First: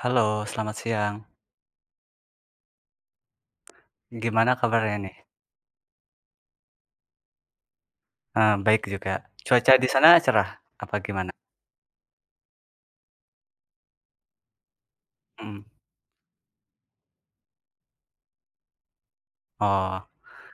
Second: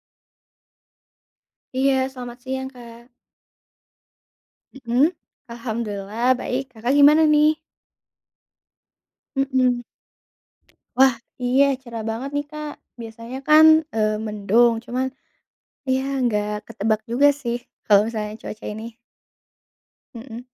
Halo, selamat siang. Iya, selamat siang, Kak. Gimana kabarnya Mhm. nih? Alhamdulillah baik, Kakak gimana nih? Baik juga. Cuaca Mhm. di sana cerah apa Wah, gimana? iya, cerah banget nih, Kak. Biasanya kan, mendung, cuman Mhm. ya nggak ketebak juga sih kalau misalnya cuaca ini. Oh, Mhm.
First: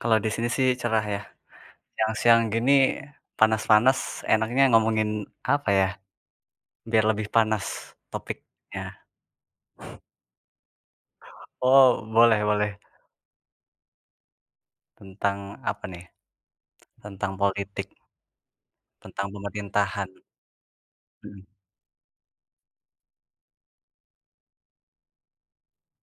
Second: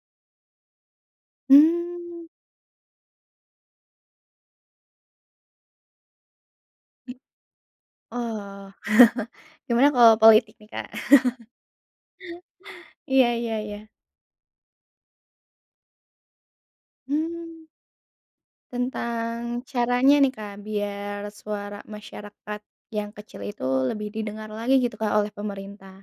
kalau di sini sih cerah ya. Mmm. Siang-siang gini panas-panas enaknya ngomongin apa ya, biar lebih panas Oh, topiknya? gimana kalau politik nih, Kak? Oh, boleh boleh. Iya iya iya. Tentang apa nih? Tentang Mmm. politik, tentang Tentang pemerintahan. caranya nih, Kak, biar Mhm. suara masyarakat yang kecil itu lebih didengar lagi gitu, Kak, oleh pemerintah.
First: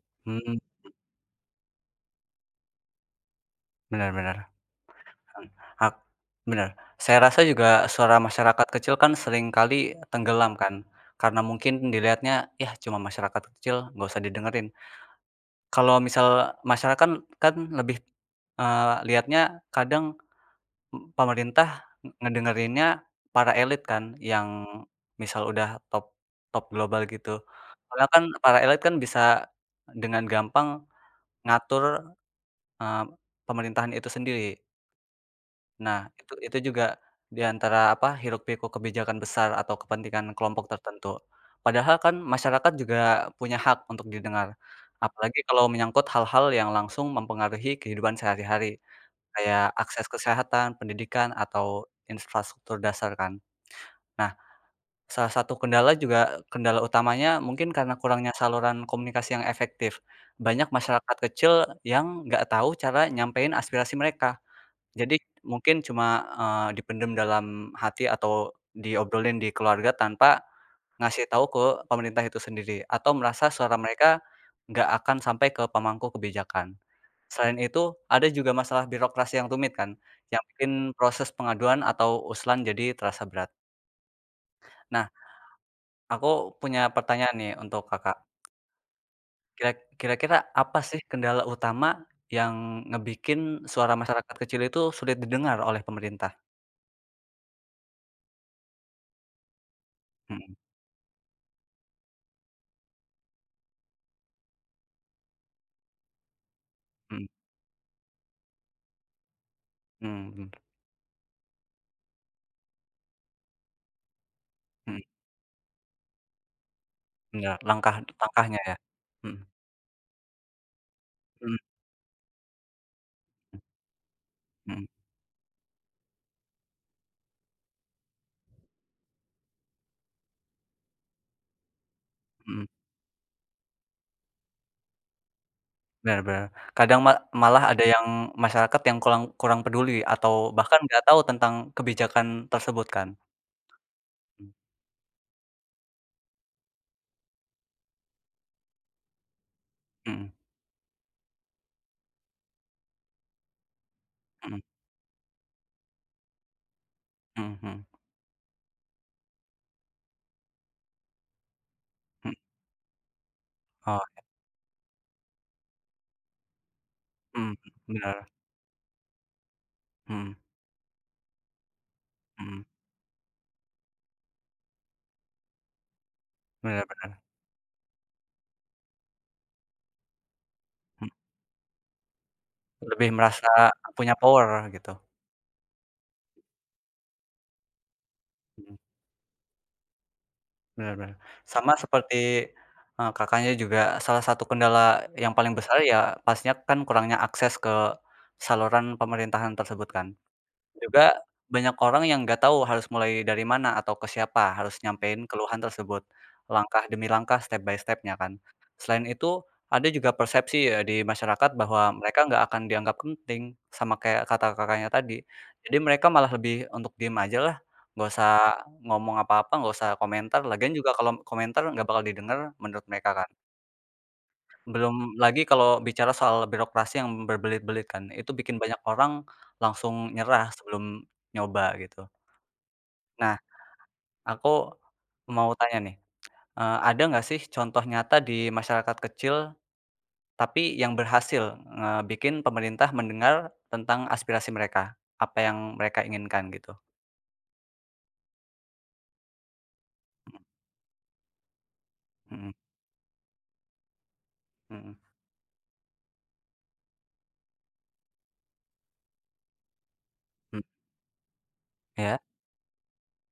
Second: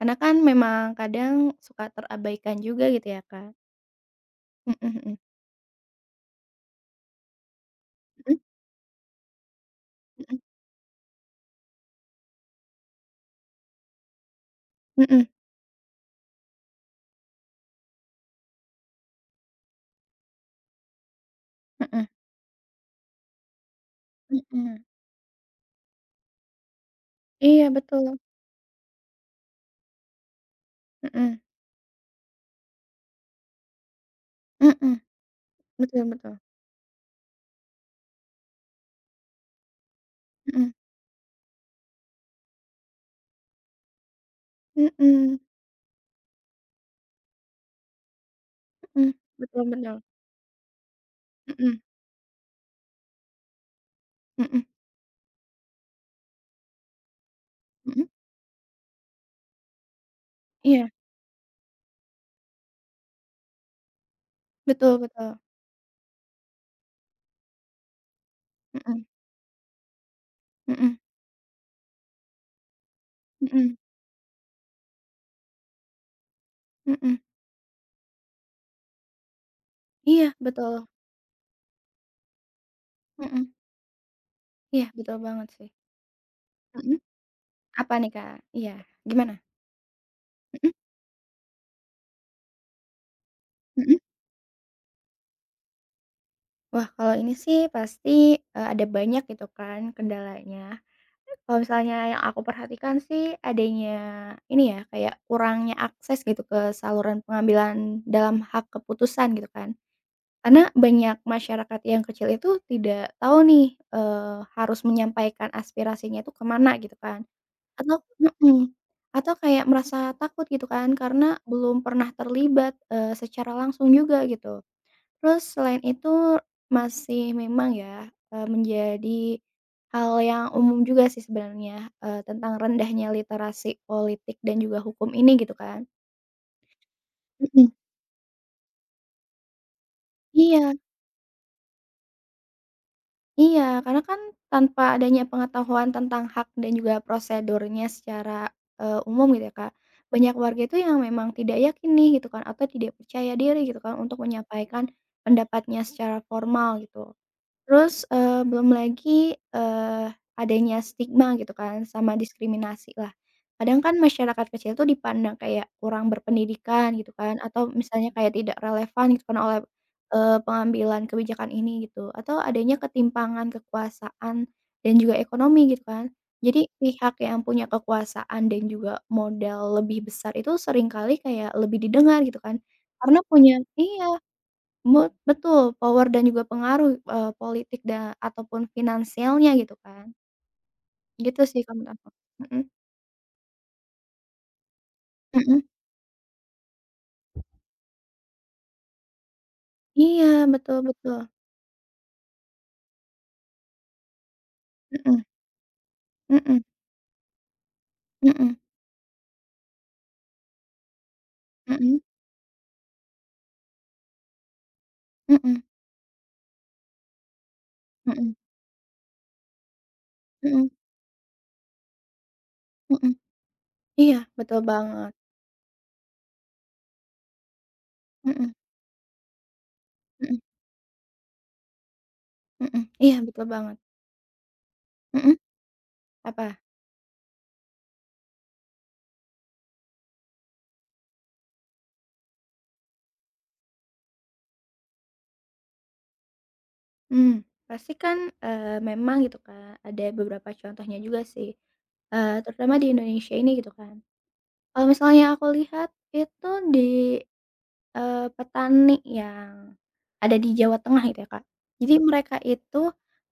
Karena kan Mhm, memang kadang suka terabaikan juga gitu ya, Kak. benar bener. Mhm mhm. Mmm, hak bener. Saya rasa juga suara Mhm masyarakat kecil kan seringkali mhm. tenggelam kan, karena mungkin dilihatnya, ya cuma masyarakat kecil, nggak usah didengerin." Mhm Kalau misal masyarakat kan kan lebih, lihatnya kadang pemerintah mhm. ngedengerinnya para elit kan, yang Mhm. misal udah top top global gitu. Iya Karena betul. kan para elit kan bisa dengan gampang Mhm. ngatur, eee, pemerintahan itu sendiri. Mhm. Nah, Betul betul. itu juga di antara, apa, hiruk-pikuk kebijakan besar atau kepentingan kelompok Mhm. tertentu. Padahal kan masyarakat juga punya hak untuk didengar, Mhm mhm. apalagi kalau menyangkut hal-hal yang langsung mempengaruhi kehidupan sehari-hari, Betul kayak betul. akses kesehatan, pendidikan, Mhm atau infrastruktur dasar kan. Nah, mhm salah satu kendala juga kendala utamanya mungkin karena mhm. kurangnya saluran komunikasi yang efektif. Banyak Iya. masyarakat kecil yang nggak tahu cara nyampein aspirasi mereka. Betul Jadi betul. mungkin cuma, dipendam dalam hati atau Mhm diobrolin di keluarga tanpa mhm ngasih tahu ke pemerintah itu sendiri, atau merasa mhm suara mereka nggak akan sampai ke pemangku kebijakan. mhm. Selain itu, ada juga masalah birokrasi yang rumit kan, Iya yang betul. bikin proses pengaduan atau usulan jadi terasa berat. Mhm. Iya Nah, betul banget sih. aku punya Mhm. pertanyaan nih untuk Apa nih, Kakak, Kak? Iya. Gimana? kira kira-kira Mhm apa sih kendala utama yang ngebikin suara mhm. masyarakat kecil itu sulit didengar oleh pemerintah? Wah, kalau ini sih pasti, ada banyak gitu kan Mhm kendalanya. Kalau misalnya yang aku perhatikan sih adanya ini ya, kayak kurangnya akses gitu ke saluran mhm pengambilan dalam hak keputusan gitu kan. mhm mhm. Karena banyak masyarakat yang kecil itu tidak tahu nih, harus Mhm, menyampaikan aspirasinya itu kemana gitu kan. enggak, Atau langkahnya mhm, ya? atau Mhm, kayak merasa takut gitu kan karena mhm belum pernah terlibat, secara langsung juga gitu. mhm Terus selain itu masih memang ya, menjadi hal yang umum juga sih sebenarnya, tentang mhm, rendahnya literasi politik dan juga hukum ini gitu kan. bener bener. Kadang malah Mhm. ada yang masyarakat yang kurang kurang peduli atau Iya bahkan nggak tahu tentang kebijakan tersebut kan? iya, karena kan Mhm tanpa adanya pengetahuan tentang hak dan juga prosedurnya secara, umum gitu ya, Kak, mhm banyak warga itu yang memang tidak yakin nih gitu kan, atau tidak percaya diri gitu kan untuk mhm menyampaikan pendapatnya secara formal gitu. mhm Terus, belum lagi, adanya stigma gitu kan sama mhm, diskriminasi lah. Kadang kan oh, masyarakat kecil tuh dipandang kayak kurang berpendidikan gitu kan mhm, atau misalnya bener, kayak tidak relevan gitu kan oleh, mhm pengambilan kebijakan ini gitu atau mhm, adanya ketimpangan kekuasaan dan juga ekonomi gitu kan. Jadi bener pihak bener, yang punya kekuasaan dan juga modal lebih besar itu mhm, seringkali kayak lebih didengar gitu kan lebih karena merasa punya iya. punya power gitu. Mut betul, power dan juga pengaruh, politik ataupun Mhm. finansialnya gitu kan, Benar-benar. gitu sih Sama kalau menurut aku. seperti, Mhm, Kakaknya juga salah satu kendala yang paling mhm. besar ya pastinya kan kurangnya akses ke saluran pemerintahan tersebut kan? Iya, betul Juga betul. banyak orang yang nggak tahu harus mulai dari mana atau ke siapa harus Mhm, nyampein keluhan tersebut, mhm, langkah demi langkah, step by step-nya kan. mhm, Selain itu, ada juga persepsi ya di masyarakat bahwa mhm, mereka nggak akan dianggap penting, sama kayak kata Kakaknya tadi. mhm, Jadi mereka malah lebih untuk diem aja lah, nggak mhm, usah ngomong apa-apa, nggak usah komentar, mhm, lagian juga kalau komentar nggak bakal didengar menurut mhm. mereka kan. Iya, betul banget. Belum lagi kalau bicara soal birokrasi yang berbelit-belit kan, itu Mhm, bikin banyak orang langsung mhm, nyerah sebelum nyoba gitu. mhm. Iya, Nah, betul banget. aku Mhm, mau tanya nih, apa? Ada nggak sih contoh nyata di masyarakat kecil, tapi yang berhasil eh, bikin pemerintah mendengar tentang aspirasi mereka, apa yang mereka inginkan gitu? Mmm, pasti kan, memang gitu Kak, ada beberapa contohnya juga sih, Mhm terutama di Indonesia ini gitu kan. Kalau mhm, misalnya aku lihat itu di petani yang ada di mmm, Jawa Tengah gitu ya, Kak. Jadi ya? mereka itu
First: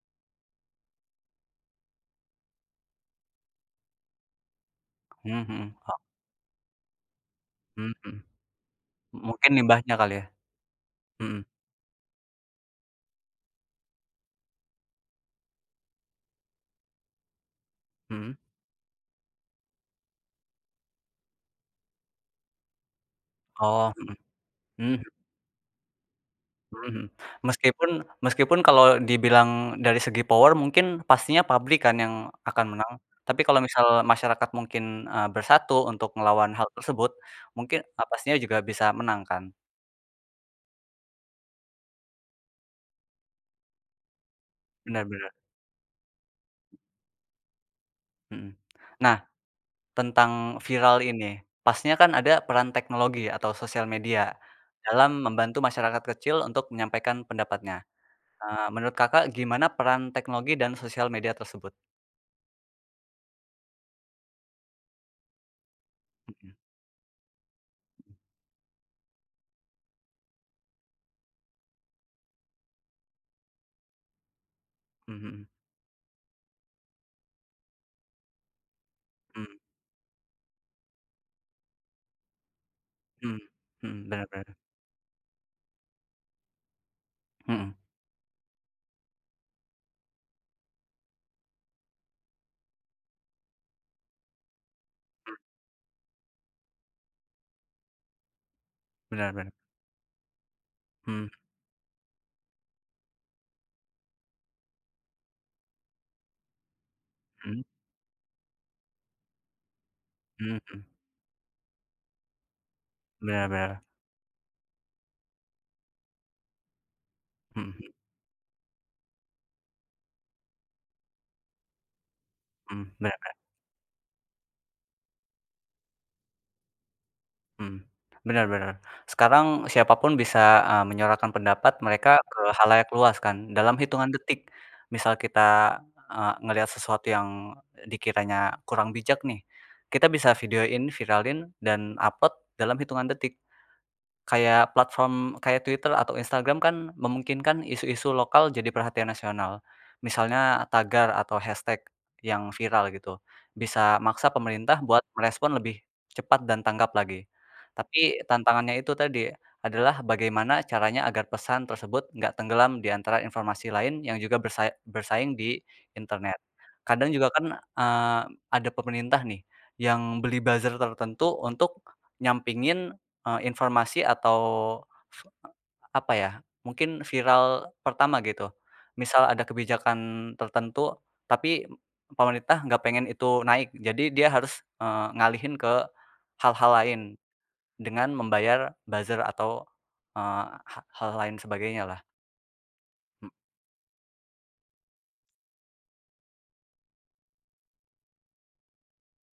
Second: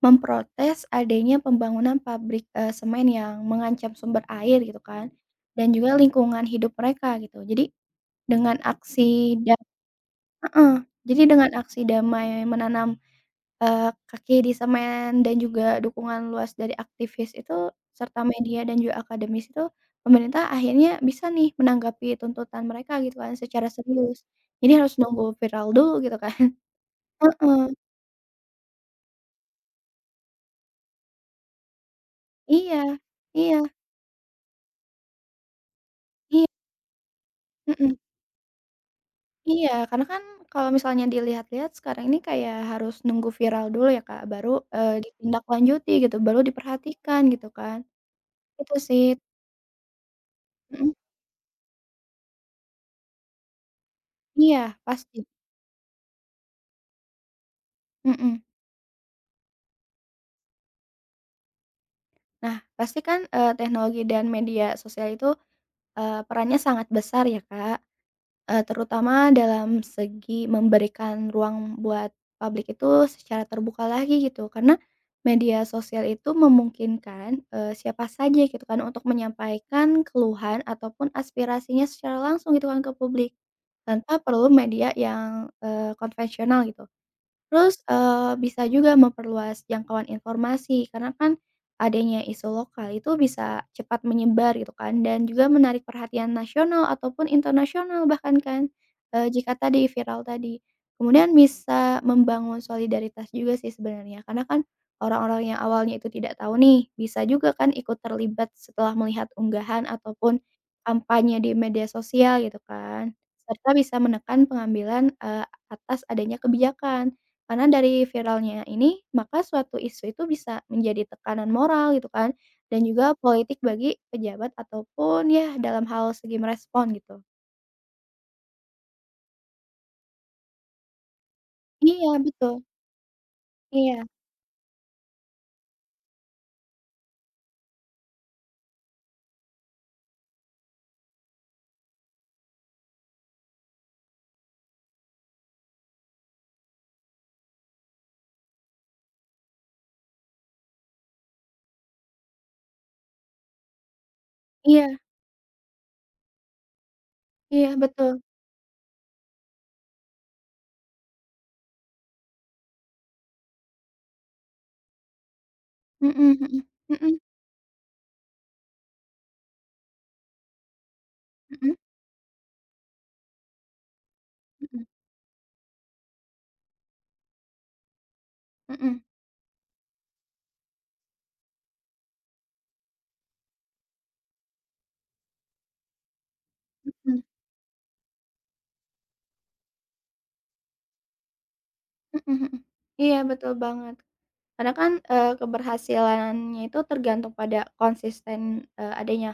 memprotes adanya pembangunan pabrik, semen yang mengancam sumber air gitu kan, Mhm dan mhm, oh, juga lingkungan hidup mereka gitu. Jadi mmm, mhm. dengan aksi Mungkin da limbahnya kali ya? heeh, jadi Mhm dengan aksi damai menanam Eee, kaki di semen dan juga dukungan luas dari aktivis itu serta mhm. media dan juga akademis itu, pemerintah akhirnya bisa nih menanggapi tuntutan mereka gitu kan secara Oh, mhm, serius. Jadi harus mmm. nunggu viral dulu gitu kan. Mhm. Heeh, Meskipun Meskipun kalau dibilang dari segi power mungkin pastinya pabrik kan yang akan iya menang, tapi kalau iya misal masyarakat mungkin, bersatu untuk iya, melawan hal tersebut, mungkin, mhm, pastinya juga bisa menang kan? iya karena kan kalau misalnya dilihat-lihat sekarang ini kayak harus nunggu viral dulu ya Kak baru, Benar benar, ditindaklanjuti gitu baru diperhatikan gitu kan. mhm. Itu sih, Nah, tentang mhm, viral ini, pastinya kan ada peran teknologi atau sosial media iya pasti, dalam membantu masyarakat kecil untuk menyampaikan pendapatnya. mhm. Menurut Kakak gimana peran teknologi dan sosial media tersebut? Nah, pasti kan, teknologi dan media sosial itu, Mhm, perannya sangat besar ya, Kak, terutama dalam segi memberikan ruang buat publik itu secara terbuka lagi gitu. Karena mhm media sosial itu memungkinkan, siapa saja gitu kan untuk mhm, menyampaikan keluhan ataupun aspirasinya secara langsung gitu kan ke mmm, publik, mhm, mhm, tanpa benar benar, perlu media yang, konvensional gitu. mhm. Terus, bisa juga memperluas jangkauan informasi karena kan adanya isu lokal itu bisa cepat menyebar gitu kan dan juga menarik perhatian nasional ataupun internasional bahkan kan, Benar benar. jika tadi viral tadi. Mhm Kemudian bisa membangun solidaritas juga sih sebenarnya karena kan orang-orang yang awalnya itu tidak tahu nih bisa juga mhm kan ikut terlibat setelah melihat unggahan ataupun mhm. kampanye di media sosial gitu kan, Benar serta benar. bisa menekan pengambilan, atas adanya kebijakan. Karena Mhm dari viralnya ini, maka suatu isu itu bisa menjadi tekanan moral gitu kan, dan mhm, juga benar, politik bagi pejabat ataupun ya dalam hal segi merespon gitu. mhm. Benar benar. Sekarang siapa pun bisa, menyuarakan pendapat Iya mereka ke betul, khalayak luas kan, dalam iya hitungan detik. Misal kita, ngelihat sesuatu yang dikiranya kurang bijak nih, kita bisa videoin, viralin, dan upload dalam hitungan detik. Kayak platform kayak Twitter atau Instagram kan memungkinkan isu-isu lokal jadi perhatian nasional. Misalnya tagar atau hashtag yang viral gitu, bisa maksa pemerintah iya buat merespon lebih cepat dan tanggap lagi. iya betul, Tapi tantangannya itu tadi, adalah bagaimana caranya agar pesan tersebut nggak tenggelam di antara informasi lain yang juga bersaing di mhm internet. mhm, Kadang mhm juga kan, eee, ada pemerintah nih yang beli buzzer tertentu mhm untuk nyampingin informasi atau mhm f apa ya, mungkin viral pertama gitu. mhm Misal ada kebijakan tertentu, tapi pemerintah nggak pengen itu naik, jadi dia harus, ngalihin ke hal-hal lain mhm dengan membayar buzzer atau, eee, hal lain sebagainya lah. mhm mhm. Iya betul banget. Karena kan, keberhasilannya itu tergantung pada konsisten, adanya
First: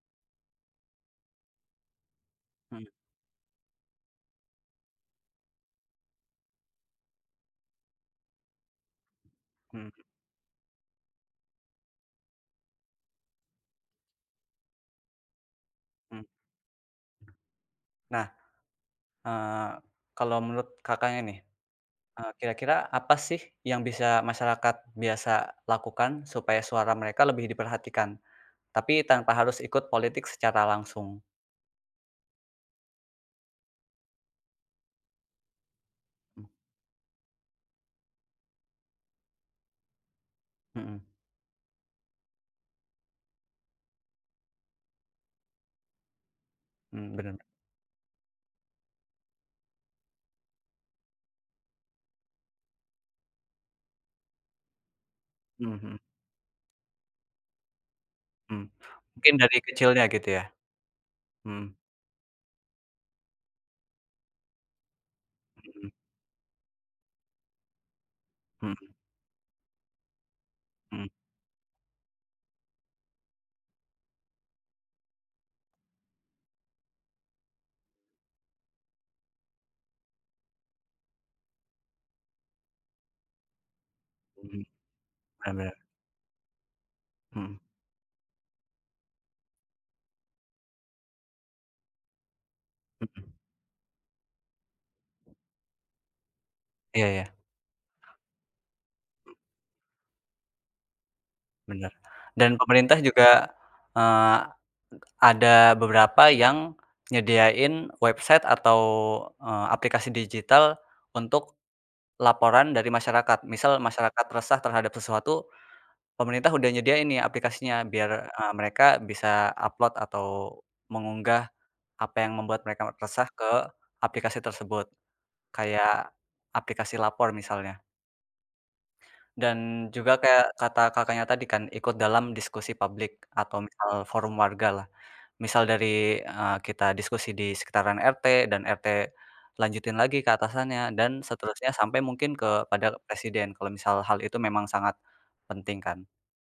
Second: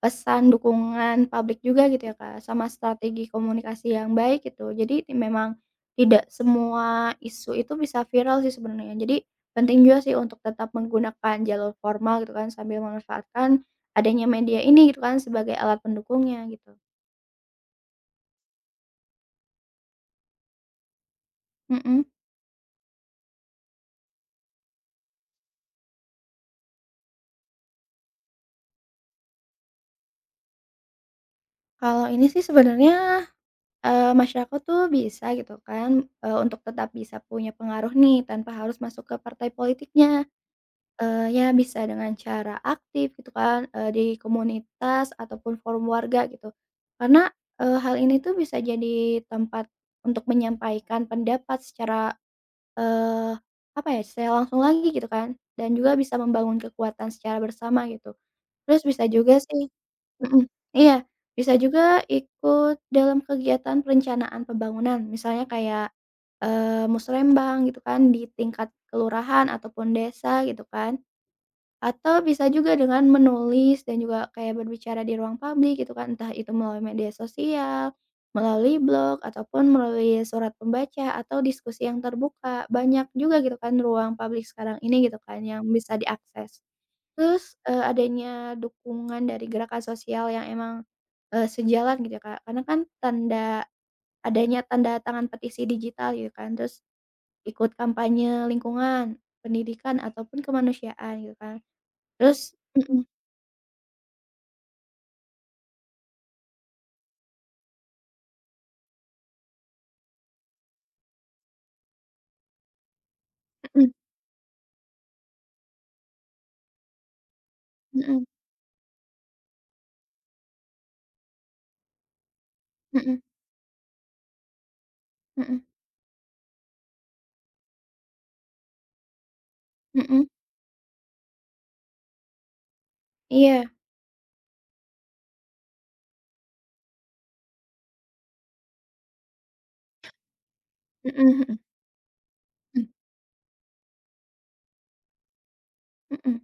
pesan dukungan publik juga gitu ya, Kak, sama Mhm strategi komunikasi yang baik gitu. Jadi memang tidak semua isu itu bisa viral sih sebenarnya. Jadi penting juga mhm sih untuk tetap menggunakan jalur formal gitu kan, sambil memanfaatkan adanya media ini gitu kan sebagai alat mhm. pendukungnya gitu. Nah, eee, kalau menurut Kakaknya nih, Mhm. Kira-kira apa sih yang bisa masyarakat biasa lakukan supaya suara mereka lebih diperhatikan? Tapi tanpa harus ikut politik secara langsung. Kalau ini sih sebenarnya, masyarakat tuh bisa gitu kan, untuk tetap bisa punya pengaruh nih tanpa harus masuk ke partai politiknya. Mhm, Ya bisa dengan cara aktif gitu kan, di komunitas ataupun forum warga gitu. mhm, Karena, bener, hal ini tuh bisa jadi tempat untuk menyampaikan pendapat secara, eee, apa ya, secara langsung lagi gitu kan, dan mhm juga mhm bisa membangun kekuatan secara bersama gitu. mhm. Terus bisa Mungkin juga dari sih. kecilnya gitu ya? Mhm, iya, bisa Mhm juga ikut dalam kegiatan perencanaan pembangunan, misalnya kayak, mhm musrembang gitu kan di tingkat mhm kelurahan ataupun desa gitu kan. mhm Atau bisa juga dengan menulis dan juga kayak berbicara di ruang publik gitu kan, entah itu melalui media sosial, melalui blog, ataupun melalui surat pembaca atau diskusi yang terbuka. Banyak juga gitu kan ruang publik mhm, sekarang ini gitu kan bener yang bener, bisa diakses. Terus, mhm adanya dukungan dari gerakan sosial yang emang, sejalan gitu ya, Kak, karena kan mhm. Adanya tanda tangan petisi digital gitu kan, terus Iya iya, ikut kampanye lingkungan, pendidikan, ataupun kemanusiaan gitu kan. bener. Terus Dan pemerintah mhm juga, eee, ada beberapa yang nyediain website atau, aplikasi digital untuk laporan dari masyarakat. Misal mhm masyarakat resah terhadap sesuatu. Pemerintah udah nyediain nih aplikasinya biar, mhm mereka bisa upload atau mengunggah apa yang membuat mereka mhm resah ke aplikasi tersebut, mhm kayak aplikasi lapor misalnya. Dan juga mhm, kayak kata Kakaknya tadi kan ikut dalam diskusi publik iya, atau misal forum wargalah. Misal dari, kita diskusi di sekitaran RT dan RT lanjutin lagi ke atasannya dan mhm mhm seterusnya sampai mungkin mhm kepada presiden kalau misal hal itu memang sangat penting kan. mhm,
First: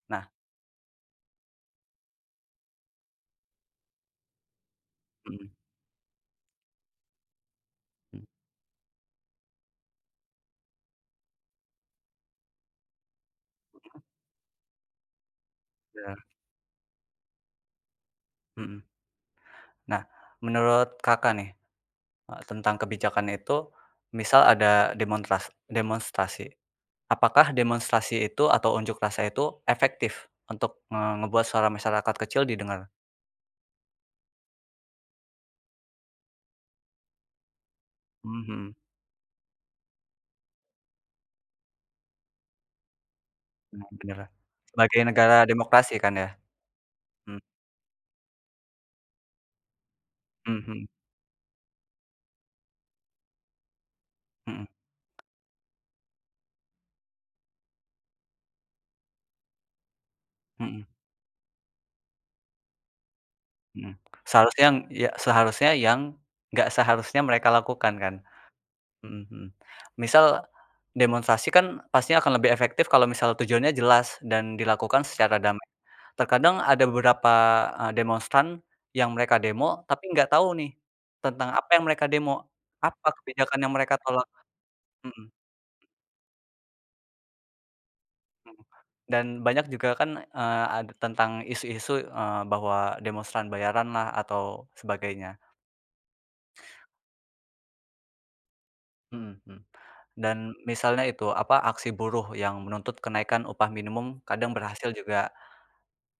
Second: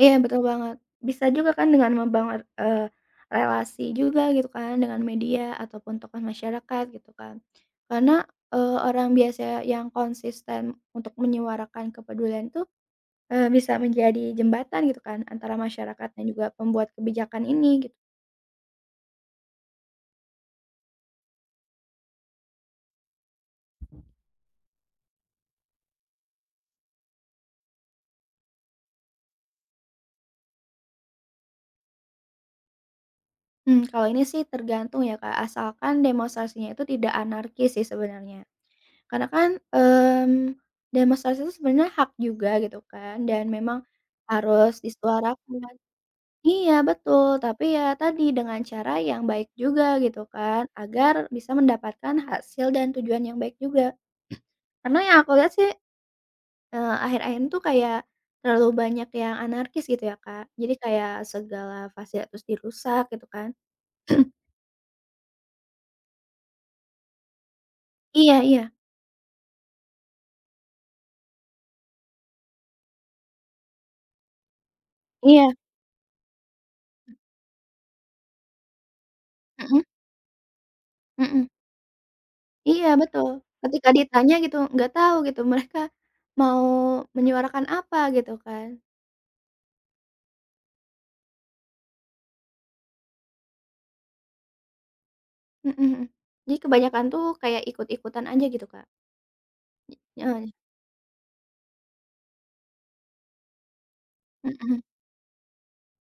iya Nah betul banget. Bisa juga kan dengan membangun, relasi juga gitu kan dengan media mhm, ataupun tokoh masyarakat gitu kan. Karena, mmm, orang biasa yang konsisten untuk menyuarakan kepedulian tuh, bisa menjadi jembatan gitu kan antara masyarakat bener, dan juga pembuat kebijakan ini gitu. mhm. Nah, menurut Kakak nih, tentang kebijakan itu, misal ada demonstrasi. Apakah demonstrasi itu atau unjuk rasa itu efektif untuk ngebuat suara masyarakat kecil didengar? Mmm, kalau ini sih tergantung ya Kak, asalkan demonstrasinya itu tidak anarkis sih sebenarnya. Mhm, Karena kan, demonstrasi itu sebenarnya hak juga gitu kan dan memang bener bener. harus Sebagai negara disuarakan. demokrasi kan ya? Iya betul, Mmm, tapi ya tadi dengan cara yang baik juga gitu kan, mhm, agar bisa mendapatkan hasil dan tujuan yang baik juga. mhm Karena yang aku lihat sih, akhir-akhir itu kayak terlalu banyak yang anarkis gitu ya, Kak. Jadi mhm kayak segala fasilitas dirusak gitu kan. mhm. Seharusnya yang ya seharusnya yang nggak seharusnya mereka lakukan kan? Iya iya Mhm mhm. Misal demonstrasi kan pastinya akan lebih efektif kalau misal tujuannya jelas dan dilakukan secara iya, damai. Terkadang ada beberapa, demonstran yang mereka mhm demo, tapi nggak tahu nih mhm. tentang apa yang mereka demo, Iya apa betul, kebijakan yang ketika mereka tolak. ditanya gitu nggak tahu Mhm gitu mereka mau menyuarakan apa gitu mhm. kan, Dan banyak juga kan, ada tentang isu-isu, bahwa demonstran bayaranlah atau sebagainya. mhm mhm. Jadi kebanyakan tuh kayak ikut-ikutan aja gitu, Kak. Mhm mhm. Heeh, Dan misalnya itu, apa, aksi buruh yang menuntut kenaikan upah minimum kadang mhm, berhasil juga,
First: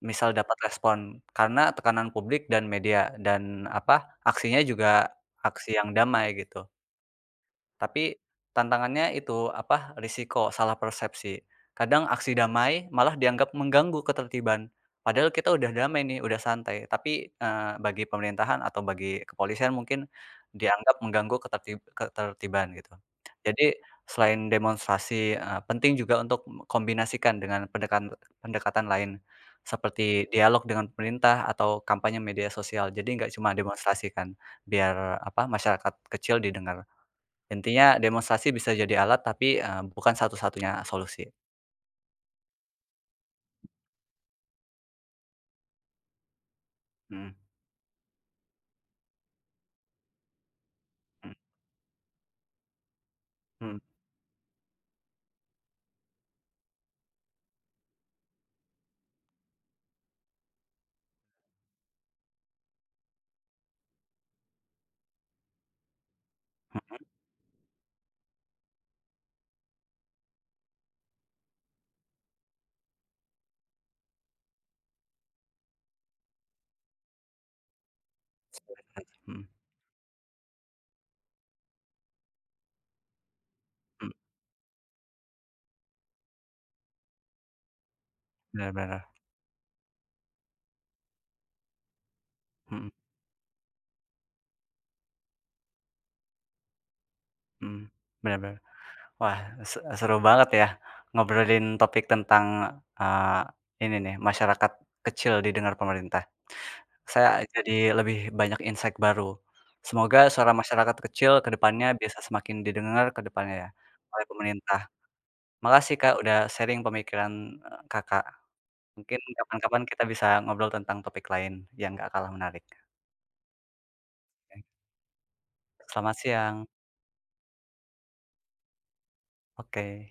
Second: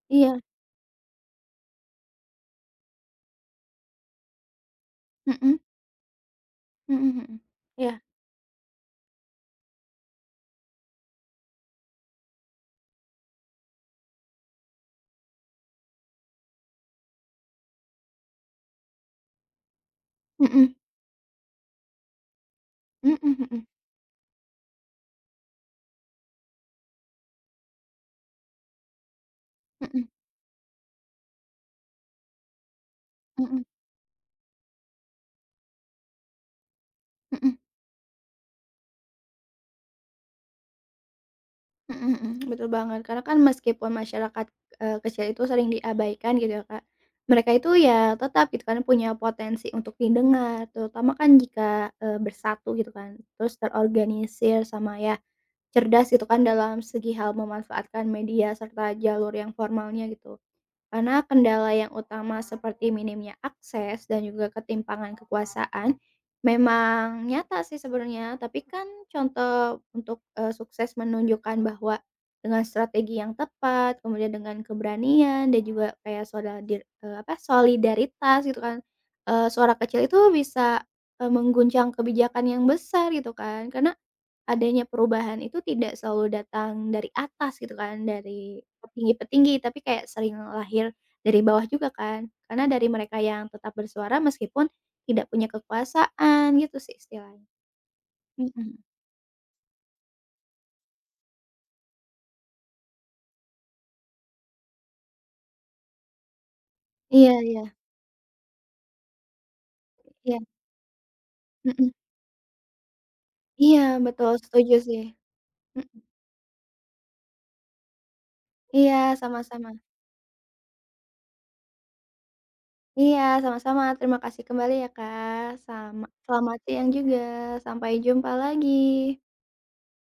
misal iya, dapat respon karena tekanan publik dan media dan, apa, aksinya juga mhm, aksi yang damai gitu. mhm mhm, iya, Tapi tantangannya itu, apa, risiko salah persepsi. Kadang aksi damai malah dianggap mengganggu ketertiban. Padahal kita udah damai nih, udah santai. Tapi, bagi pemerintahan atau bagi kepolisian mungkin mhm, dianggap mengganggu ketertiban gitu. mhm mhm mhm, Jadi selain demonstrasi, penting juga untuk kombinasikan dengan pendekatan pendekatan lain mhm seperti dialog dengan pemerintah atau kampanye media sosial. Jadi nggak cuma mhm demonstrasi kan, biar, apa, masyarakat kecil didengar. mhm. Intinya demonstrasi bisa jadi alat tapi, bukan satu-satunya solusi. Mhm mhm, betul banget. Karena kan meskipun masyarakat, kecil itu sering diabaikan gitu ya, Kak, Mhm mereka itu ya tetap gitu kan punya potensi untuk didengar, terutama mhm kan jika, bersatu gitu kan, terus mhm. terorganisir sama ya cerdas gitu kan dalam segi hal memanfaatkan media serta jalur yang formalnya gitu. Karena kendala yang utama seperti minimnya akses dan juga ketimpangan kekuasaan memang nyata sih sebenarnya, tapi kan contoh untuk, sukses menunjukkan bahwa dengan strategi yang tepat, kemudian dengan keberanian dan juga kayak solidaritas gitu kan, Mhm suara kecil itu bisa, mengguncang kebijakan yang besar gitu kan. Karena mhm. adanya perubahan itu tidak selalu datang dari atas gitu kan, dari Bener bener. petinggi-petinggi, tapi kayak sering lahir dari bawah juga kan. Karena dari Mhm mereka yang tetap bersuara meskipun tidak punya kekuasaan gitu sih istilahnya. mhm. Bener bener. Mhm. Wah, seru banget ya ngobrolin topik tentang, eee, ini nih, masyarakat kecil didengar pemerintah. Saya Iya iya jadi lebih banyak insight baru. Semoga iya, suara masyarakat kecil ke depannya mhm, bisa semakin didengar ke depannya ya iya oleh betul setuju pemerintah. sih, Makasih mhm, Kak, udah sharing pemikiran, Kakak. iya Mungkin sama-sama kapan-kapan kita bisa ngobrol tentang topik lain yang gak kalah menarik. iya sama-sama terima kasih Oke. kembali ya Kak, sama Selamat selamat siang. siang juga, sampai jumpa lagi. Oke.